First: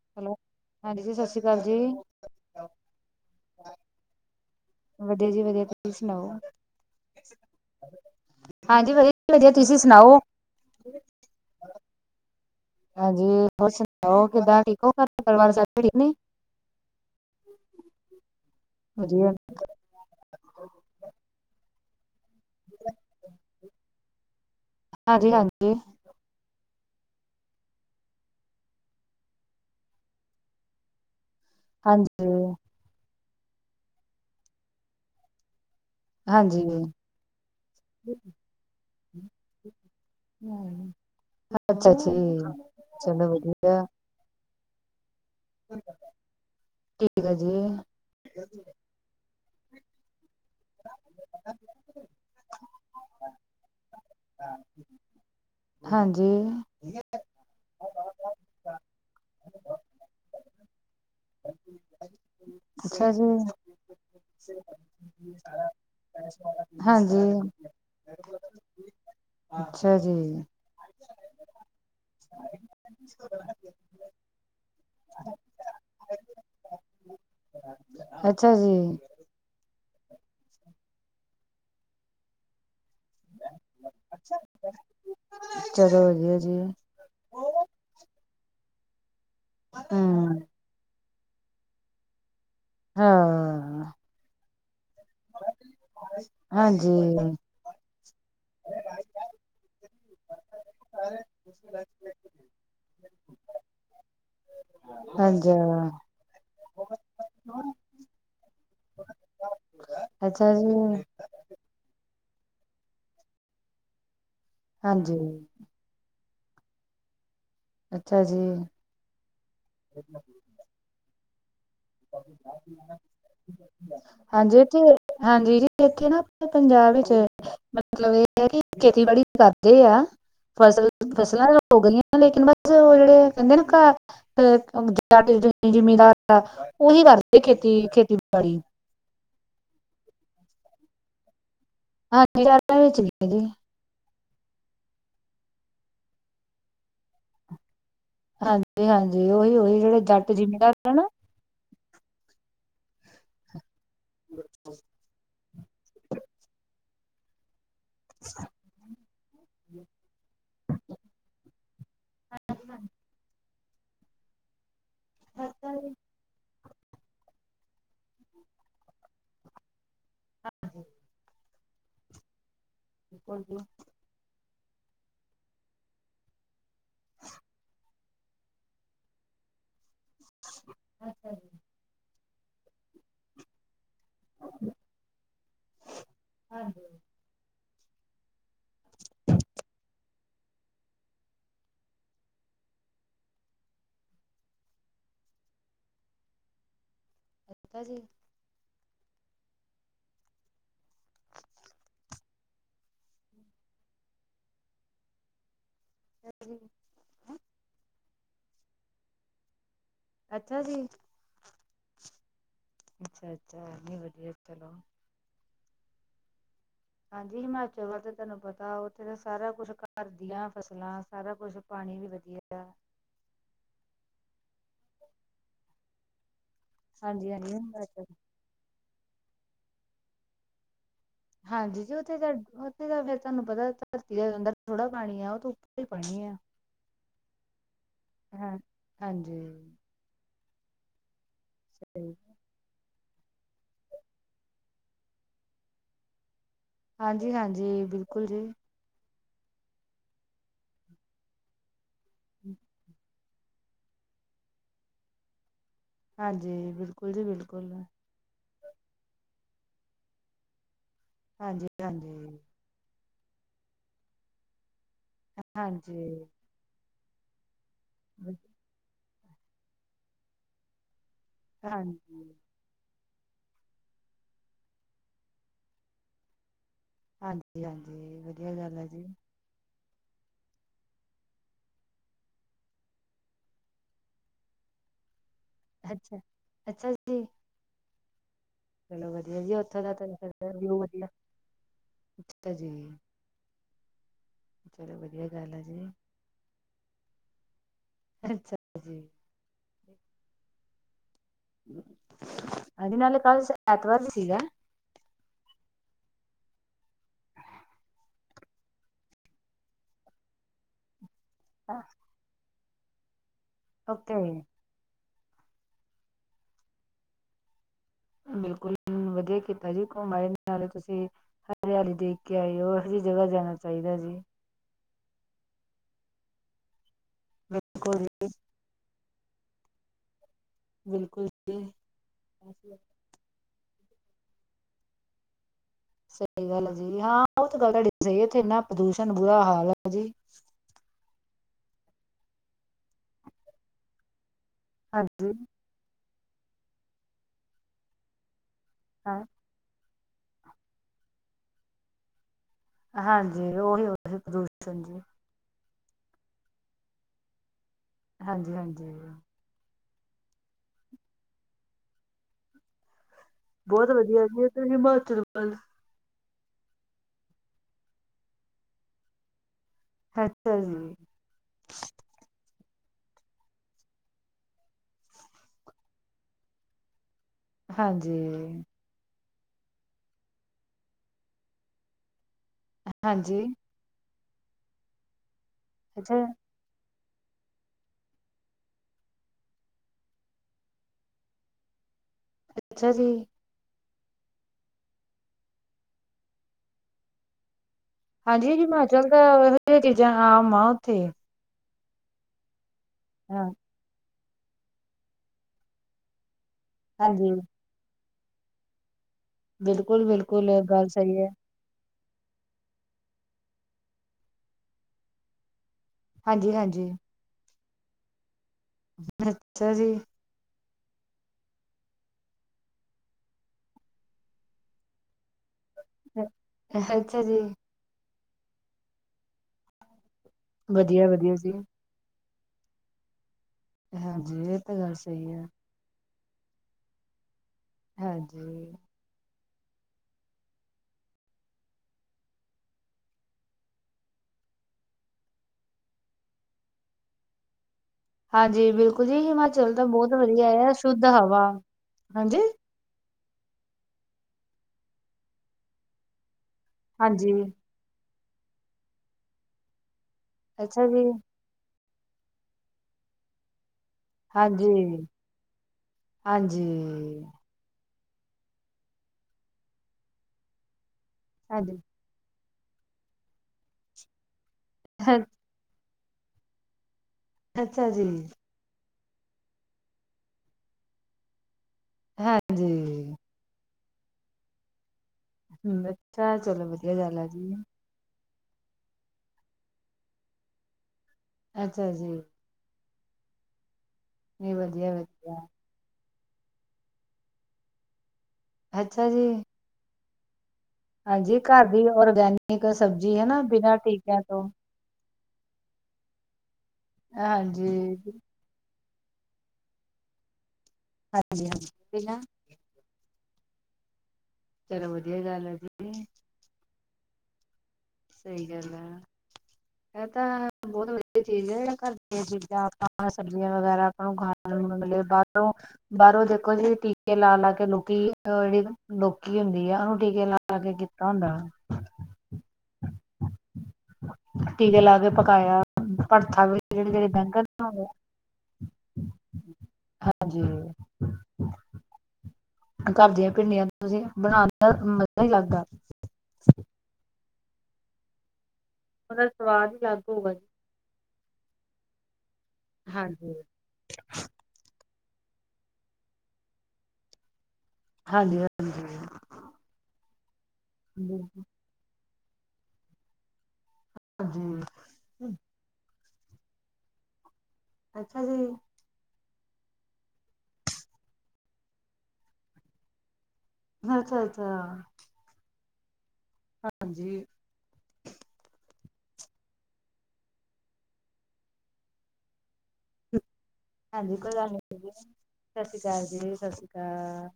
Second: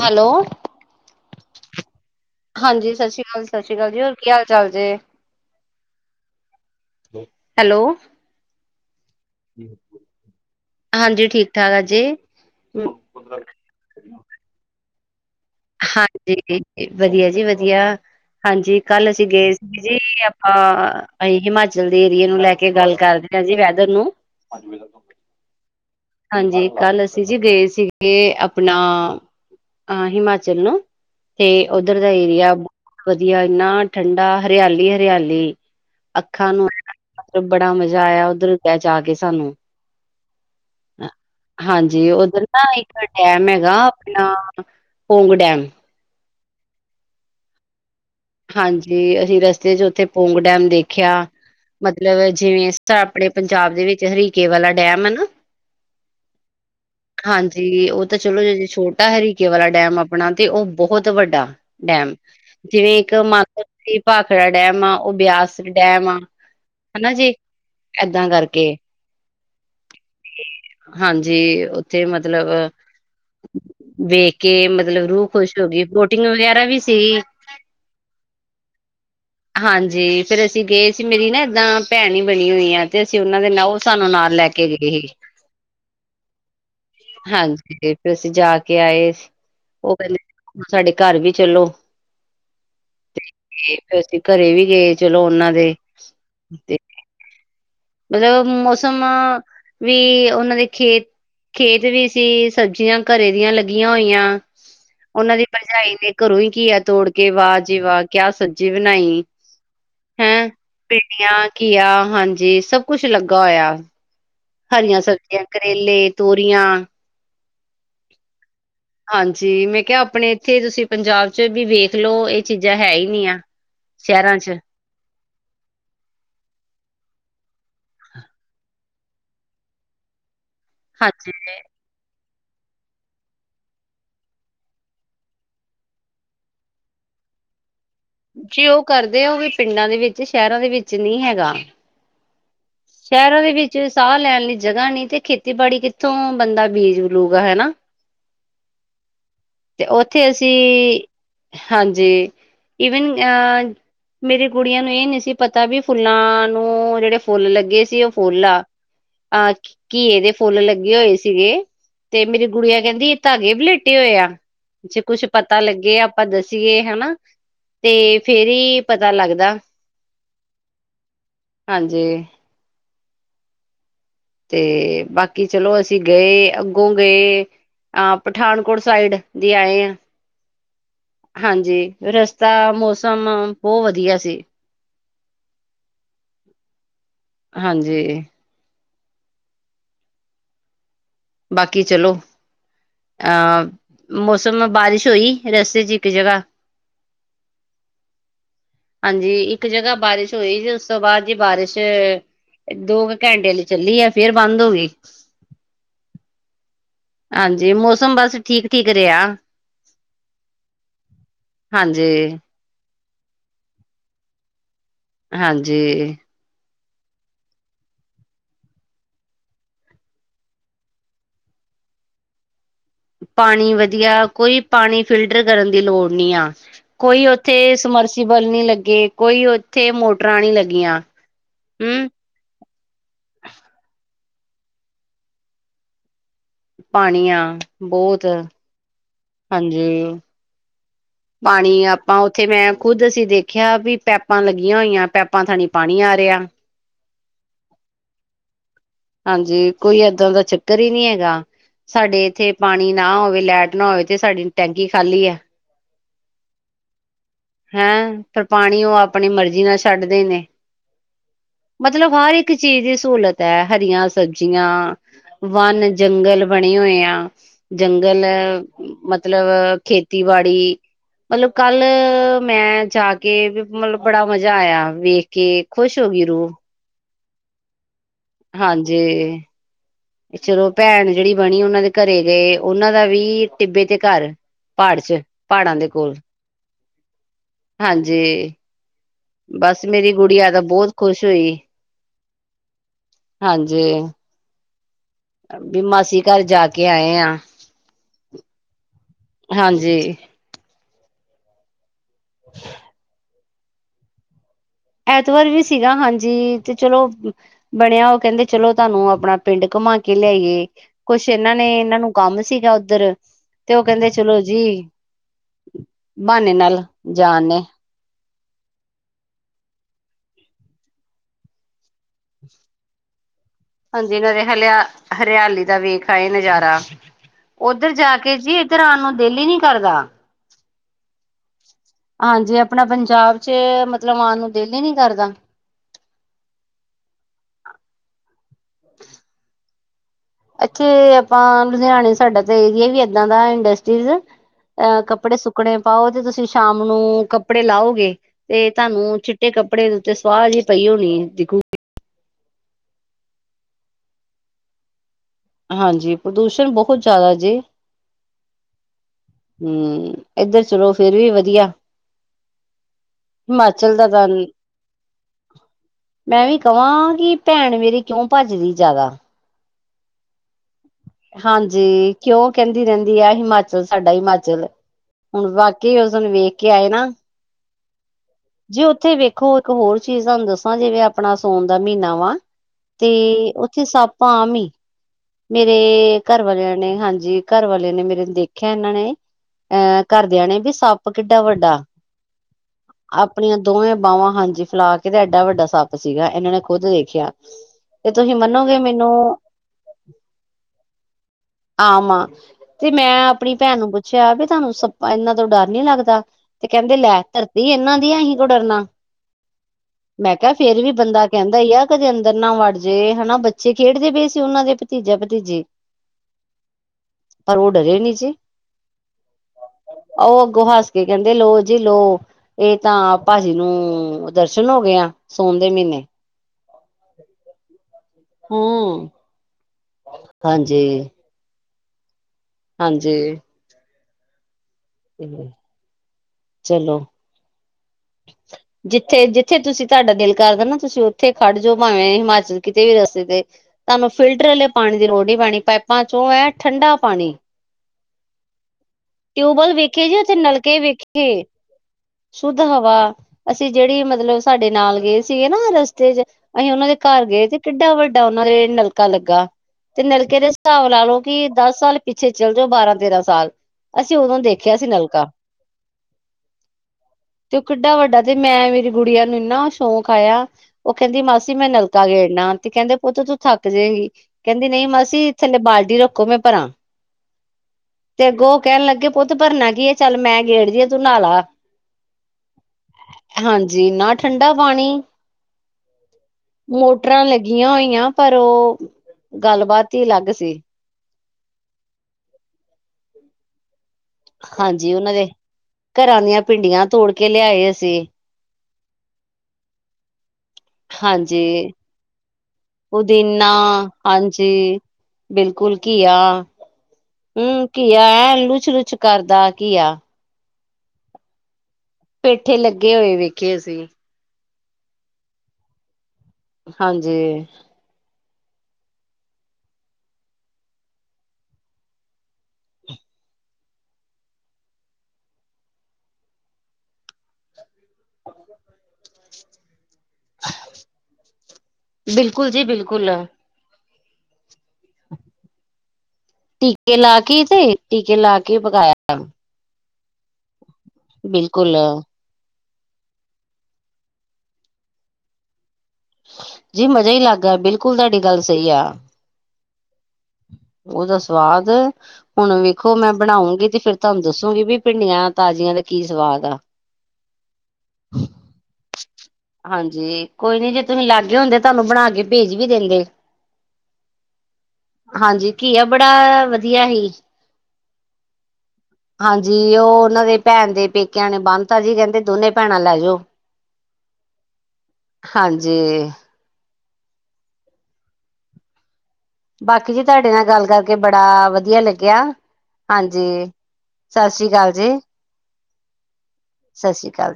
Hello. Hello ਹਾਂਜੀ ਜੀ। ਸਾਸਰੀ ਕਾਲ ਜੀ। ਹਾਂਜੀ ਸਾਸੀ ਕਾਲ -ਸਾਸੀ ਕਾਲ ਜੀ। ਹੋਰ ਕੀ ਹਾਲ- ਚਾਲ ਜੇ? ਵਧੀਆ ਜੀ ਵਧੀਆ। ਤੁਸੀਂ ਸੁਣਾਓ। [inaudible] ਹੈਲੋ ਹਾਂਜੀ। ਵਧੀਆ -ਵਧੀਆ ਤੁਸੀਂ ਸੁਣਾਓ। ਹਾਂਜੀ ਠੀਕ -ਠਾਕ ਆ ਜੀ। ਹਾਂਜੀ ਹੋਰ ਸੁਣਾਓ। ਕਿੱਦਾਂ ਠੀਕ ਓ ਘਰ-ਪਰਿਵਾਰ ਸ ਹਾਂਜੀ। ਵਧੀਆ ਜੀ ਵਧੀਆ। ਹਾਂਜੀ। ਕੱਲ ਅਸੀਂ ਵਧੀਆ ਗਏ ਸੀਗੇ। ਜੀ ਆਪਾਂ-ਅਅ ਅਸੀਂ ਹਿਮਾਚਲ ਦੇ ਏਰੀਏ ਨੂੰ ਲੈ ਕੇ ਗੱਲ ਕਰਦੇ ਹਾਂ ਜੀ ਵੈਦਰ ਨੂੰ [unintelligible] ਹਾਂਜੀ-ਹਾਂਜੀ। ਹਾਂਜੀ। ਕੱਲ੍ਹ ਅਸੀਂ ਜੀ ਗਏ ਸੀਗੇ ਆਪਣਾ-ਅਅ ਅ- ਹਿਮਾਚਲ ਨੂੰ ਤੇ ਓਦਰ ਦਾ ਹਾਂਜੀ ਏਰੀਆ ਬ-ਵਧੀਆ। ਇੰਨਾ ਠੰਢਾ ਹਰਿਆਲੀ-ਹਰਿਆਲੀ। ਅੱਖਾਂ ਹਾਂਜੀ ਨੂੰ ਮਤਲਬ- ਬੜਾ ਮਜ਼ਾ ਆਇਆ। ਉੱਧਰ ਜਾ ਕੇ ਸਾਨੂੰ [unintelligible] ਅੱਛਾ ਹ-ਹਾਂਜੀ। ਜੀ ਉੱਧਰ ਨਾ ਇੱਕ ਚਲੋ ਡੈਮ ਹੈਗਾ ਵਧੀਆ ਆਪਣਾ-ਅ ਅ-ਪੋਂਗ ਡੈਮ ਠੀਕ ਐ ਜੀ। ਹਾਂਜੀ। ਅਸੀਂ ਰਸਤੇ ਚ ਉੱਥੇ ਪੋਂਗ ਡੈਮ ਦੇ ਖਿਆ ਮਤਲਬ ਜਿਵੇਂ- ਆਪਣੇ ਪੰਜਾਬ ਦੇ ਵਿੱਚ ਹਰੀਕੇ ਵਾਲਾ ਡੈਮ ਐ ਨਾ ਹਾਂਜੀ। [inaudible] ਹਾਂਜੀ, ਉਹ ਤਾਂ ਚਲੋ ਅਜੇੇ ਛੋਟਾ ਹਰੀਕੇ ਵਾਲਾ ਡੈਮ ਆਪਣਾ ਤੇ ਉਹ ਬਹੁਤ ਵੱਡਾ ਡੈਮ। ਜਿਵੇਂ ਅੱਛਾ ਇੱਕ ਜੀ ਮੰਨ ਲੋ ਤੁਸੀਂ ਭਾਖੜਾ ਡੈਮ ਉਹ ਬਿਆਸ ਡੈਮ, ਹਨਾ ਹਾਂਜੀ ਜੀ ਏਦਾਂ ਕਰਕੇ। ਅੱਛਾ ਜੀ। ਹਾਂਜੀ, ਉੱਥੇ ਮਤਲਬ ਦੇਖ ਕੇ ਮਤਲਬ ਰੂਹ ਖੁਸ਼ ਹੋ ਗਈ, ਬ੍ਰੋਟਿੰਗ ਵਗੈਰਾ ਵੀ ਸੀ। ਅੱਛਾ ਜੀ। ਹਾਂਜੀ, ਫੇਰ ਅਸੀਂ ਗਏ ਸੀ ਮੇਰੀ ਨਾ ਏਦਾਂ ਭੈਣ ਈ ਬਣੀ ਹੋਈ ਆ ਤੁਸੀਂ ਮਿਲਨ ਨਾਉ ਸਾਨੂੰ ਨਾਲ ਲੈ ਕੇ ਗਈ। ਚਲੋ ਵਧੀਆ ਜੀ ਹਾਂਜੀ, ਫਿਰ ਅਸੀਂ ਜਾ ਕੇ ਆਏ, ਉਹ ਹਮ ਕਹਿੰਦੀ ਸਾਡੇ ਘਰ ਵੀ ਚੱਲੋ। ਤੇ ਹਾਂ ਫਿਰ ਅਸੀਂ ਘਰੇ ਵੀ ਗਏ ਚਲੋ ਉਹਨਾਂ ਦੇ ਤੇ ਹੂੰ ਮਤਲਬ- ਮੌਸਮ ਵੀ ਉਹਨਾਂ ਦੇ ਖੇਤ ਖੇਤ ਵੀ ਸੀ ਸਬਜ਼ੀਆਂ ਘਰੇ ਵੀਆ ਲੱਗੀਆਂ ਹੋਈਆਂ। ਉਹਨਾਂ ਦੀ ਹਾਂਜੀ ਭਰਜਾਈ ਨੇ ਘਰੋਂ ਈ ਘੀਆ ਤੋੜ ਕੇ ਵਾਹ ਜੀ ਵਾਹ ਕਿਆ ਸਬਜ਼ੀ ਬਣਾਈ। ਹੈਂ ਅੱਛਾ ਜੀ। ਭਿੰਡੀਆਂ ਘੀਆ ਹਾਂਜੀ ਸਭ ਕੁਛ ਲੱਗਾ ਹੋਇਆ। ਹਰੀਆਂ ਹਾਂਜੀ। ਸਬਜ਼ੀਆਂ ਕਰੇਲੇ, ਤੋਰੀਆਂ ਅੱਛਾ ਜੀ। ਹਾਂਜੀ ਮੈਂ ਕਿਹਾ ਆਪਣੇ ਇੱਥੇ ਤੁਸੀਂ ਪੰਜਾਬ ਚ ਵੀ ਵੇਖ ਦੇਖ ਲੋ ਇਹ ਚੀਜ਼ਾਂ ਹੈ ਹੀ ਨੀ ਆ। ਸ਼ਹਿਰਾਂ ਚ ਹਾਂਜੀ ਇੱਥੇ ਹਾਂਜੀ, ਦੀ ਇਥੇ ਨਾ ਆਪਣੇ ਪੰਜਾਬ ਵਿੱਚ ਮਤਲਬ ਇਹ ਹੈ ਕਿ ਖੇਤੀਬਾੜੀ ਕਰਦੇ ਆ ਹਾਂਜੀ ਫਸਲ-ਫਸਲਾਂ ਹੋ ਗਈਆਂ ਲੇਕਿਨ ਜਿਹੜੇ ਕਹਿੰਦੇ ਨਾ ਘਰ ਤੇ [unintelligible] ਜੱਟ ਜਿੰਮੀਦਾਰ ਆ। ਉਹੀ ਕਰਦੇ ਆ ਖੇਤੀ ਈ ਖੇਤੀ ਜੀ ਉਹ ਕਰਦੇ ਆ ਉਹ ਵੀ ਪਿੰਡਾਂ ਦੇ ਵਿੱਚ ਸ਼ਹਿਰਾਂ ਦੇ ਵਿੱਚ ਨਈ ਹੈਗਾ। ਹਾਂ [unintelligible] ਸ਼ਹਿਰਾਂ ਦੇ ਵਿੱਚ ਸਾਹ ਲੈਣ ਲਈ ਨੀ ਜਗਾ ਨੀ ਤੇ ਖੇਤੀਬਾੜੀ ਕਿੱਥੋਂ ਬੰਦਾ ਬੀਜ ਲੂਗਾ ਹਨਾ। ਹਾਂਜੀ ਹਨ। ਉਹੀ ਉਹੀ ਤੇ ਜਿਹੜੇ ਉੱਥੇ ਜੱਟ ਜਿਮੀਦਾਰ ਆ ਅਸੀਂ ਨਾ ਹਾਂਜੀ ਈਵਨ ਅਹ ਮੇਰੇ ਗੁੜੀਆਂ ਨੂੰ ਇਹ ਨਹੀਂ ਸੀ ਪਤਾ ਵੀ ਫੁੱਲਾਂ ਨੂੰ ਜਿਹੜੇ ਫੁੱਲ ਲੱਗੇ ਸੀ ਉਹ ਫੁੱਲ ਆ ਆਹ ਘੀਏ ਦੇ ਫੁੱਲ ਲੱਗੇ ਹੋਏ ਸੀਗੇ। ਤੇ ਮੇਰੀ ਗੁੜੀਆਂ ਕਹਿੰਦੀ ਇਹ ਧਾਗੇ ਵੇਲਟੇ ਹੋਏ ਆ ਜੇ ਕੁੱਛ ਪਤਾ ਅੱਛਾ ਜੀ ਲੱਗੇ ਆ ਆਪਾਂ ਦੱਸ ਸੀ ਏ ਹਨਾ ਤੇ ਫੇਰ ਈ ਪਤਾ ਲੱਗਦਾ। ਆਹੋ। ਹਾਂਜੀ। [unintelligible] ਤੇ ਬਾਕੀ ਚਲੋ ਅਸੀਂ ਗਏ ਅੱਗੋਂ ਗਏ। ਆ ਪਠਾਨਕੋਟ ਸਾਈਡ ਜੇ ਆਏ ਆ, ਹਾਂਜੀ ਰਸਤੇ ਤਾਂ ਮੌਸਮ ਬਹੁ ਵਧੀਆ ਸੀ। ਹਾਂਜੀ। ਹਾਂਜੀ। ਬਾਕੀ ਚਲੋ ਅ ਮੌਸਮ ਬਾਰਿਸ਼ ਹੋਈ ਰਸਤੇ ਚ ਇੱਕ ਜਗ੍ਹਾ [unintelligible] ਜੀ। ਹਾਂਜੀ, ਇੱਕ ਜਗ੍ਹਾ ਬਾਰਿਸ਼ ਹੋਈ ਉਸ ਤੋਂ ਬਾਅਦ ਜੀ ਬਾਰਿਸ਼ ਦੋ ਕੁ ਕੰਟਿਆ ਲਈ ਚੱਲੀ ਆ ਫੇਰ ਬੰਦ ਹੋ ਗਈ। [unintelligible] ਹਾਂਜੀ, ਮੌਸਮ ਬਸ ਠੀਕ ਠੀਕ ਰਿਹਾ। ਅੱਛਾ ਜੀ, ਹਾਂਜੀ ਅੱਛਾ-ਅੱਛਾ, ਨਹੀ ਵਧੀਆ ਚਲੋ। ਹਾਂਜੀ। ਹਾਂਜੀ, ਹਿਮਾਚਲ ਦਾ ਤੇ ਤੁਹਾਨੂੰ ਪਤਾ ਉੱਥੇ ਤਾਂ ਸਾਰਾ ਕੁਛ ਕਰ ਦੀਆਂ ਫਸਲਾਂ, ਸਾਰਾ ਕੁਛ ਪਾਣੀ ਵੀ ਵਧੀਆ। ਪਾਣੀ ਵਧੀਆ ਕੋਈ ਪਾਣੀ ਫਿਲਟਰ ਕਰਨ ਦੀ ਲੋੜ ਨਹੀਂ ਆ। ਕੋਈ ਹਾਂਜੀ-ਹਾਂਜੀ ਉੱਥੇ ਹਿਮਾਚਲ ਸਮਰਸੀਬਲ ਨੀ ਲੱਗੇ ਕੋਈ ਉੱਥੇ ਮੋਟਰਾਂ ਨੀ ਲੱਗੀਆਂ। ਹਾਂਜੀ ਜੀ ਹਮ ਉੱਥੇ ਚ ਤਾਂ ਫੇਰ ਤੁਹਾਨੂੰ ਪਤਾ ਧਰਤੀ ਦੇ ਅੰਦਰ ਥੋੜਾ ਪਾਣੀ ਆ ਉਹ ਉੱਪਰ ਹੀ ਪਾਣੀ ਆ। ਪਾਣੀ ਆ ਬਹੁਤ ਹਾਂਜੀ। ਪਾਣੀ ਆਪਾ ਉ ਉੱਥੇ ਮੈਂ ਖੁਦ ਅਸੀਂ ਦੇਖਿਆ ਵੀ ਪੈਪਾਂ ਲੱਗੀਆਂ ਹੋਈਆਂ ਪੈਪਾਂ ਥਾਣੀ ਪਾਣੀ ਆ ਰਿਹਾ। ਹਾਂਜੀ-ਹਾਂਜੀ, ਬਿਲਕੁਲ ਜੀ। ਹਾਂਜੀ, ਕੋਈ ਏਦਾਂ ਦਾ ਚੱਕਰ ਹੀ ਨੀ ਹੈਗਾ ਸਾਡੇ ਇੱਥੇ ਪਾਣੀ ਨਾ ਹੋਵੇ ਲੈਟ ਨਾ ਹੋਵੇ ਤੇੇ ਸਾਡੀ ਟੈਂਕੀ ਖਾਲੀ ਐ। ਹਾਂਜੀ, ਬਿਲਕੁਲ ਜੀ ਬਿਲਕੁਲ। ਹੈਂ, ਫੇਰ ਪਾਣੀ ਉਹ ਆਪਣੀ ਮਰਜ਼ੀ ਨਾਲ ਛੱਡਦੇ ਨੇ ਮਤਲਬ ਹਾਂਜੀ-ਹਾਂਜੀ, ਹਰ ਇੱਕ ਚੀਜ਼ ਦੀ ਸਹੂਲਤ ਐ, ਹਰੀਆਂ ਸਬਜ਼ੀਆਂ, ਵੰਨ, ਹਾਂਜੀ। ਜੰਗਲ ਬਣੇ ਹੋਏ ਆ ਜੰਗਲ ਹਾਂਜੀ, ਐ, ਮਤਲਬ ਖੇਤੀਬਾੜੀ। ਮਤਲਬ ਕੱਲ ਮੈਂ ਜਾ ਕੇ ਵੀ ਮਤਲਬ ਬੜਾ ਮਜ਼ਾ ਆਇਆ ਵੇਖ ਕੇ ਖੁਸ਼ ਹੋ ਗਈ ਰੂਹ। ਹਾਂਜੀ-ਹਾਂਜੀ। ਵਧੀਆ ਗੱਲ ਹੈ ਹਾਂਜੀ। ਜੀ ਚਲੋ ਪੈਣ ਜਿਹੜੀ ਬਣੀ ਉਹਨਾਂ ਦੇ ਕਰੇ ਗਏ ਉਹਨਾਂ ਦਾ ਵੀ ਟਿੱਬੇ ਤੇ ਕਰ ਪਹਾੜ ਚ, ਪਹਾੜਾਂ ਦੇ ਕੋਲ, ਅੱਛਾ, ਅੱਛਾ ਜੀ। ਹਾਂਜੀ। ਚਲੋ ਵਧਆ ਜੀ, ਉਥੋਂ ਬਸ ਦਾ ਤਾਂ ਮੇਰੀ ਗੁੜੀਆ ਫੇਰ ਤਾਂ ਵਿਊ ਬਹੁਤ ਵਧੀਆ, ਖੁਸ਼ ਹੋਈ ਅੱਛਾ ਜੀ। ਹਾਂਜੀ, ਚਲੋ ਵਧੀਆ ਗੱਲ ਆ ਵੀ ਜੀ ਮਾਸੀ ਕਰ ਜਾ ਕੇ ਆਏ ਹਾਂ। ਅੱਛਾ। ਜੀ। ਹਾਂਜੀ। ਹਾਂਜੀ ਨਾਲੇ ਕੱਲ ਐਤਵਾਰ ਵੀ ਸੀਗਾ। ਐਤਵਾਰ ਵੀ ਸੀਗਾ ਹਾਂਜੀ, ਤੇ ਚਲੋ ਬਣਿਆ ਉਹ ਕਹਿੰਦੇ ਚਲੋ ਤੁਹਾਨੂੰ ਆਪਣਾ ਪਿੰਡ ਘੁਮਾ ਕੇ ਲਿਆਈਏ ਕੁਛ ਇਹਨਾਂ ਨੇ ਇਹਨਾਂ ਨੂੰ ਕੰਮ ਸੀਗਾ ਉਧਰ ਤੇ ਉਹ ਕਹਿੰਦੇ ਓਕੇ ਚਲੋ ਜੀ। ਬਹਾਨੇ ਨਾਲ ਜਾ ਆਨੇ। ਬਿਲਕੁਲ ਵਧੀਆ ਕੀਤਾ ਜੀ ਘੁੰਮ ਆਏ ਨਾਲ਼ੇ ਤੁਸੀਂ ਹਰਿਆਲੀ ਦੇ ਕੇ ਆਈ ਉਹੀ ਜਗ੍ਹਾ ਜਾਣਾ ਚਾਹੀਦਾ ਜੀ। ਹਲੇ ਆ ਹਰਿਆਲੀ ਦਾ ਵੇਖ ਆ ਇਹ ਨਜ਼ਾਰਾ ਉੱਧਰ ਜਾ ਕੇ ਜੀ ਇਧਰ ਆਣ ਨੂੰ ਦਿਲ ਹੀ ਨੀ ਕਰਦਾ ਬਿਲਕੁਲ ਜੀ ਹਾਂਜੀ ਆਪਣਾ ਪੰਜ ਪੰਜਾਬ 'ਚ ਮਤਲਬ ਆਉਣ ਨੂੰ ਦਿਲ ਹੀ ਨੀ ਕਰਦਾ। ਸਹੀ ਗੱਲ ਜੀ ਹਾਂ ਉਹ ਗੱਲ ਤੁਹਾਡੀ ਸਹੀ ਇੱਥੇ ਇਨਾ ਪ੍ਰਦੂਸ਼ਣ ਬੁਰਾ ਹਾਲ ਆ ਜੀ। ਅੱਥੇ ਆਪਾਂ ਲੁਧਿਆਣੇ ਸਾਡਾ ਤਾਂ ਵੀ ਇਦਾਂ ਦਾ ਇੰਡਸਟਰੀਜ਼ ਅਹ ਹਾਂਜੀ ਕੱਪੜੇ ਸੁੱਕਣੇ ਪਾਓ ਤੇ ਤੁਸੀਂ ਸ਼ਾਮ ਨੂੰ ਕੱਪੜੇ ਲਾਓਗੇ ਤੇ ਤੁਹਾਨੂੰ 'ਚ ਹਾਂ ਚਿੱਟੇ ਕੱਪੜੇ ਦੇ ਉੱਤੇ ਸਵਾਦ ਹੀ ਪਈ ਹੋਣੀ ਦੇਖੋ। ਹਾਂਜੀ, ਉਹੀ-ਉਹੀ ਪ੍ਰਦੂਸ਼ਣ ਜੀ। ਹਾਂਜੀ, ਪ੍ਰਦੂਸ਼ਣ ਬਹੁਤ ਜ਼ਿਆਦਾ ਜੇ। ਹਾਂਜੀ-ਹਾਂਜੀ। ਹੂੰ, ਇੱਧਰ ਚਲੋ ਫਿਰ ਵੀ ਵਧੀਆ। ਬਹੁਤ ਹਿਮਾਚਲ ਦਾ ਵਧੀਆ ਤਾਂ ਜੀ ਉਧਰ ਹਿਮਾਚਲ ਵੱਲ। ਮੈਂ ਵੀ ਕਵਾਂ ਕਿ ਭੈਣ ਮੇਰੀ ਕਿਉਂ ਭੱਜ ਰਹੀ ਜਿਆਦਾ। ਅੱਛਾ ਜੀ। ਹਾਂਜੀ, ਕਿਉਂ ਕਹਿੰਦੀ ਰਹਿੰਦੀ ਆ ਹਿਮਾਚਲ ਸਾਡਾ ਹਿਮਾਚਲ ਹੁਣ ਬਾਕ ਕੀ ਉਸ ਦਿਨ ਵੇਖ ਕੇ ਆਏ ਨਾ। ਹਾਂਜੀ। ਜੇ ਉੱਥੇ ਵੇਖੋ ਇੱਕ ਹੋਰ ਚੀਜ਼ ਤੁਹਾਨੂੰ ਦੱਸਾਂ ਜਿਵੇਂ ਆਪਣਾ ਸੋਨ ਦਾ ਮਹੀਨਾ ਵਾ 'ਤੇ ਹਾਂਜੀ ਉੱਥੇ ਸੱਪ ਆਮ ਹੀ ਮੇਰੇ ਅੱਛਾ, ਘਰ ਵਾਲਿਆਂ ਨੇ ਹਾਂਜੀ ਘਰ ਵਾਲੇ ਨੇ ਮੇਰੇ ਦੇਖਿਆ ਇਹਨਾਂ ਨੇ ਅਹ ਘਰਦਿਆਂ ਨੇ ਵੀ ਸੱਪ ਕਿੱਡਾ ਵੱਡਾ। ਅੱਛਾ ਜੀ। ਆਪਣੀਆਂ ਦੋਵੇਂ ਬਾਵਾਂ ਹਾਂਜੀ ਫੈਲਾ ਕੇ ਤੇ ਐਡਾ ਵੱਡਾ ਸੱਪ ਸੀਗਾ ਇਹਨਾਂ ਨੇ ਖੁੱਦ ਦੇਖਿਆ। ਤੇ ਤੁਸੀਂ ਹਾਂਜੀ ਜੀ ਮੰਨੋਗੇ ਹਿਮਾਚਲ ਮੈਨੂੰ ਤਾਂ ਇਹੋ ਜਿਹੀਆਂ ਚੀਜ਼ਾਂ ਆਮ ਆ ਉੱਥੇ। ਆਮ ਆ ਤੇ ਮੈਂ ਹਾਂ ਆਪਣੀ ਭੈਣ ਨੂੰ ਪੁੱਛਿਆ ਵੀ ਤੁਹਾਨੂੰ ਸੱਪਾ ਇਹਨਾਂ ਤੋਂ ਡਰ ਨੀ ਲੱਗਦਾ 'ਤੇ ਕਹਿੰਦੀ ਲੈ ਹਾਂਜੀ। ਧਰਤੀ ਇਹਨਾਂ ਦੀ ਐ ਅਹੀ ਕਿਉਂ ਡਰਨਾ। ਬਿਲਕੁਲ, ਮੈਂ ਬਿਲਕੁਲ ਕਿਹਾ ਫਿਰ ਗੱਲ ਵੀ ਸਹੀ ਬੰਦਾ ਹੈ ਕਹਿੰਦਾ ਈ ਆ ਕਦੇ ਅੰਦਰ ਨਾ ਵੜ ਜੇ ਹਨਾ ਬੱਚੇ ਖੇਡਦੇ ਪਏ ਸੀ ਉਹਨਾਂ ਦੇ ਭਤੀਜੇ ਭਤੀਜੇ ਹਾਂਜੀ -ਹਾਂਜੀ ਪਰ ਉਹ ਡਰੇ ਨੀ ਸੀ। ਅੱਛਾ ਜੀ ਉਹ ਅੱਗੋਂ ਹੱਸ ਕੇ ਕਹਿੰਦੇ ਲੋ ਜੀ ਲੋ। ਇਹ ਤਾਂ ਭਾਜੀ ਨੂੰ ਦਰਸ਼ਨ ਹੋ ਗਏ ਆ ਸਾਉਣ ਦੇ ਮਹੀਨੇ। ਅੱਛਾ ਜੀ ਹੂੰ,,, ਹਨ ਵਧੀਆ-ਵਧੀਆ ਜੀ ਹਾਂਜੀ ਹਾਂਜੀ ਇਹ ਤਾਂ ਗੱਲ ਸਹੀ ਆ ਚਲੋ ਹਾਂਜੀ ਜਿੱਥੇ, ਜਿੱਥੇ ਤੁਸੀਂ ਤੁਹਾਡਾ ਦਿਲ ਕਰਦਾ ਨਾ ਤੁਸੀਂ ਉੱਥੇ ਹੀ ਖੜ ਜੋ ਭਾਵੇ ਹਿਮਾਚਲ ਕਿਤੇ ਵੀ ਰਸਤੇ ਤੇ। ਤੁਹਾਨੂੰ ਫਿਲਟਰ ਵਾਲੇ ਪਾਣੀ ਦੀ ਲੋੋੜ ਏ, ਪਾਣੀ ਪਾਈਪਾਂ ਚੋਂ ਐ ਠੰਡਾ ਪਾਣੀ। ਹਾਂਜੀ ਬਿਲਕੁਲ ਜੀ ਟਿਊਬਵੈਲ ਹਿਮਾਚਲ ਤਾਂ ਵੇਖੇ ਬਹੁਤ ਜੀ ਉੱਥੇ ਵਧੀਆ ਆ ਨਲਕੇ ਸ਼ੁੱਧ ਵੇਖੇ ਹਵਾ ਹਾਂਜੀ ਸ਼ੁੱਧ ਹਵਾ ਅਸੀਂ ਜਿਹੜੀ ਮਤਲਬ ਸਾਡੇ ਨਾਲ ਗਏ ਸੀਗੇ ਨਾ ਰਸਤੇ 'ਚ ਅਸੀਂ ਉਹਨਾਂ ਦੇ ਘਰ ਹਾਂਜੀ। ਗਏ ਤੇ ਕਿੱਡਾ ਵੱਡਾ ਉਹਨਾਂ ਦੇ ਨਲਕਾ ਲੱਗਾ। ਤੇ ਨਲਕੇ ਦੇ ਅੱਛਾ ਹਿਸਾਬ ਜੀ ਲਾ ਲਓ ਕੀ, ਦਸ ਸਾਲ ਪਿੱਛੇ ਚਲੇ ਜਾਓ ਬਾਰਾਂ- ਤੇਰਾਂ ਸਾਲ। [inaudible] ਹਾਂਜੀ ਦੇਖਿਆ ਸੀ ਨਲਕਾ [inaudible] ਹਾਂਜੀ। ਤੇ ਉਹ ਕਿੱਡਾ ਵੱਡਾ ਤੇ ਮੈਂ ਮੇਰੀ ਗੁੜੀਆਂ ਨੂੰ ਇੰਨਾ ਸ਼ੌਕ ਆਇਆ, [inaudible] ਉਹ ਕਹਿੰਦੀ ਮਾਸੀ ਮੈਂ ਹਾਂਜੀ ਨਲ ਕਾ ਗੇੜਨਾ ਤੇ ਕਹਿੰਦੇ ਪੁੱਤ ਤੂੰ ਥੱਕ ਜੇਗੀ, ਕਹਿੰਦੀ ਨਹੀਂ ਮਾਸੀ ਥੱਲੇ ਬਾਲਟੀ ਰੱਖੋ ਮੈਂ ਭਰਾ ਅੱਛਾ ਜੀ [inaudible] ਤੇ ਅੱਗੋਂ ਕਹਿਣ ਲੱਗੇ ਪੁੱਤ ਭਰਨਾ ਕੀ ਹੈ ਚੱਲ ਮੈਂ ਗੇੜ੍ਹਦੀ ਆ, ਤੂੰ ਨਾਹ ਲਾ। [unintelligible] ਹਾਂਜੀ। ਹਾਂਜੀ, ਇੰਨ ਠੰਡਾ ਪਾਣੀ ਹੂੰ, ਅੱਛਾ ਚਲੋ [inaudible] ਵਧੀਆ ਗੱਲ ਮੋਟਰਾਂ ਆ ਜੀ, ਲੱਗੀਆਂ ਹੋਈਆਂ। ਪਰ ਉਹ [inaudible] ਗੱਲਬਾਤ ਹੀ ਅਲੱਗ ਸੀ। ਅੱਛਾ ਜੀ। ਨਹੀਂ ਹਾਂਜੀ ਉਹਨਾਂ ਦੇ ਵਧੀਆ-ਵਧੀਆ। [inaudible] ਘਰਾਂ ਦੀਆਂ ਭਿੰਡੀਆਂ ਤੋੜ ਕੇ ਲਿਆਏ ਅਸੀਂ। ਅੱਛਾ ਜੀ। ਹਾਂਜੀ ਘਰ ਦੀ ਔਰਗੈਨਿਕ [inaudible] ਸਬਜ਼ੀ ਹਨਾ ਪੁਦੀਨਾ ਬਿਨਾਂ ਟੀਕਿਆਂ ਤੋਂ। ਹਾਂਜੀ। [inaudible] ਬਿਲਕੁਲ ਘਿਆ [inaudible] ਹੂ ਹਾਂਜੀ, ਘਿਆ ਐ ਲੁਚ- ਲੁਚ ਕਰਦਾ ਕੀ ਆ। ਹਾਂਜੀ, ਹਾਂਜੀ [inaudible] ਪਹਿਲਾਂ ਉਥੇ ਲੱਗੇ ਹੋਏ ਵੇਖੇ ਅਸੀਂ। ਚਲੋ ਵਧੀਆ ਗੱਲ ਆ [unintelligible] ਜੀ। ਹਾਂਜੀ। [inaudible] ਸਹੀ ਗੱਲ ਆ। [inaudible] ਇਹ ਤਾ ਹੈ ਬਹੁਤ ਵਧੀਆ ਚੀਜ਼ ਹੈ, ਘਰ ਦੀ ਚੀਜਾਂ ਆਪਾਂ ਨੂੰ ਸਬਜ਼ੀਆਂ ਨੂੰ ਵਗੈਰਾ ਆਪਾਂ ਨੂੰ ਖਾਣ ਯਮੁਨਾ ਨਗਰ ਕਾ ਤੋਂ ਬਾਹਰੋਂ ਦੇਖੋ ਜੀ ਜਿਹੜੀ ਟੀਕੇ ਲਾ-ਲਾ ਕੇ ਲੋਕੀ [unintelligible] ਜਿਹੜੀ ਲੋਂਕੀ ਹੁੰਦੀ ਆ ਟੀਕੇ ਲਾ-ਲਾ ਕੇ ਕੀਤਾ ਹੁੰਦਾ [unintelligible] ਬਿਲਕੁਲ ਜੀ ਬਿਲਕੁਲ। [unintelligible] ਟੀਕੇ ਲਾ ਕੇ ਪਕਾਇਆ [unintelligible] ਭਰਥਾ ਵੀ ਜਿਹੜੇ- ਟੀਕੇ ਜਿਹੜੇ ਲਾ ਕੇ ਬੈਂਗਣ ਤੋ ਤੇ ਟੀਕੇ ਲਾ ਕੇ ਪਕਾਇਆ ਹੋਇਆ [inaudible] ਹਾਂਜੀ। ਬਿਲਕੁਲ। ਘਰ ਦੀਆਂ ਭਿੰਡੀਆਂ ਤੁਸੀਂ ਬਣਾਣ ਦਾ ਮਜ਼ਾ ਈ ਅਲੱਗ ਆ। ਜੀ ਮਜਾ ਈ ਲੱਗ ਗਿਆ, ਬਿਲਕੁਲ ਤੁਆਡੀ ਗੱਲ ਸਹੀ ਆ। ਉਦਾ ਸਵਾਦ ਈ ਅਲੱਗ ਹੋਊਗਾ ਜੀ। ਉਦਾ ਸਵਾਦ, ਹੁਣ ਵੇਖੋ ਮੈਂ ਹਾਂਜੀ। ਬਣਾਊਗੀ ਤੇ ਫੇਰ ਤੁਹਾਨੂੰ ਦੱਸੋ ਦੱਸੋਂਗੀ ਵੀ ਭਿੰਡੀਆਂ ਤਾਜ਼ੀਆਂ ਦਾ ਕੀ ਸਵਾਦ ਆ। ਹਾਂਜੀ-ਹਾਂਜੀ। ਹਾਂਜੀ, ਕੋਈ ਨੀ ਜੇ ਤੁਸੀਂ ਲਾਗੇ ਹੁੰਦੇ ਤੁਹਾਨੂੰ ਬਣਾ ਕੇ ਭੇਜ ਵੀ ਦਿੰਦੇ। ਹਾਂਜੀ। ਹਾਂਜੀ ਘੀਆ ਬੜਾ ਵਧੀਆ ਹੀ? ਅੱਛਾ ਜੀ। [inaudible] ਹਾਂਜੀ, ਉਹ ਉਨਾਂ ਦੇ ਭੈਣ ਦੇ ਪੇਕਿਆਂ ਨੇ ਬੰਤਾ ਜੀ ਕਹਿੰਦੇ ਦੋਨੇ ਭੈਣਾਂ ਲੈ ਜੋ। ਅੱਛਾ, ਅੱਛਾ। ਹਾਂਜੀ। ਹਾਂਜੀ। ਬਾਕੀ ਜੀ ਤੁਆਡੇ ਨਾਲ ਗੱਲ ਕਰਕੇ ਬੜਾ ਵਧੀਆ ਲੱਗਿਆ ਹਾਂਜੀ। ਹਾਂਜੀ ਸਤਿ ਕੋਈ ਸ੍ਰੀ ਗੱਲ ਨੀ ਅਕਾਲ ਜੀ ਦੀਦੀ, ਸਤਿ ਸ੍ਰੀ ਅਕਾਲ ਜੀ ਸਤਿ ਸ੍ਰੀ ਅਕਾਲ।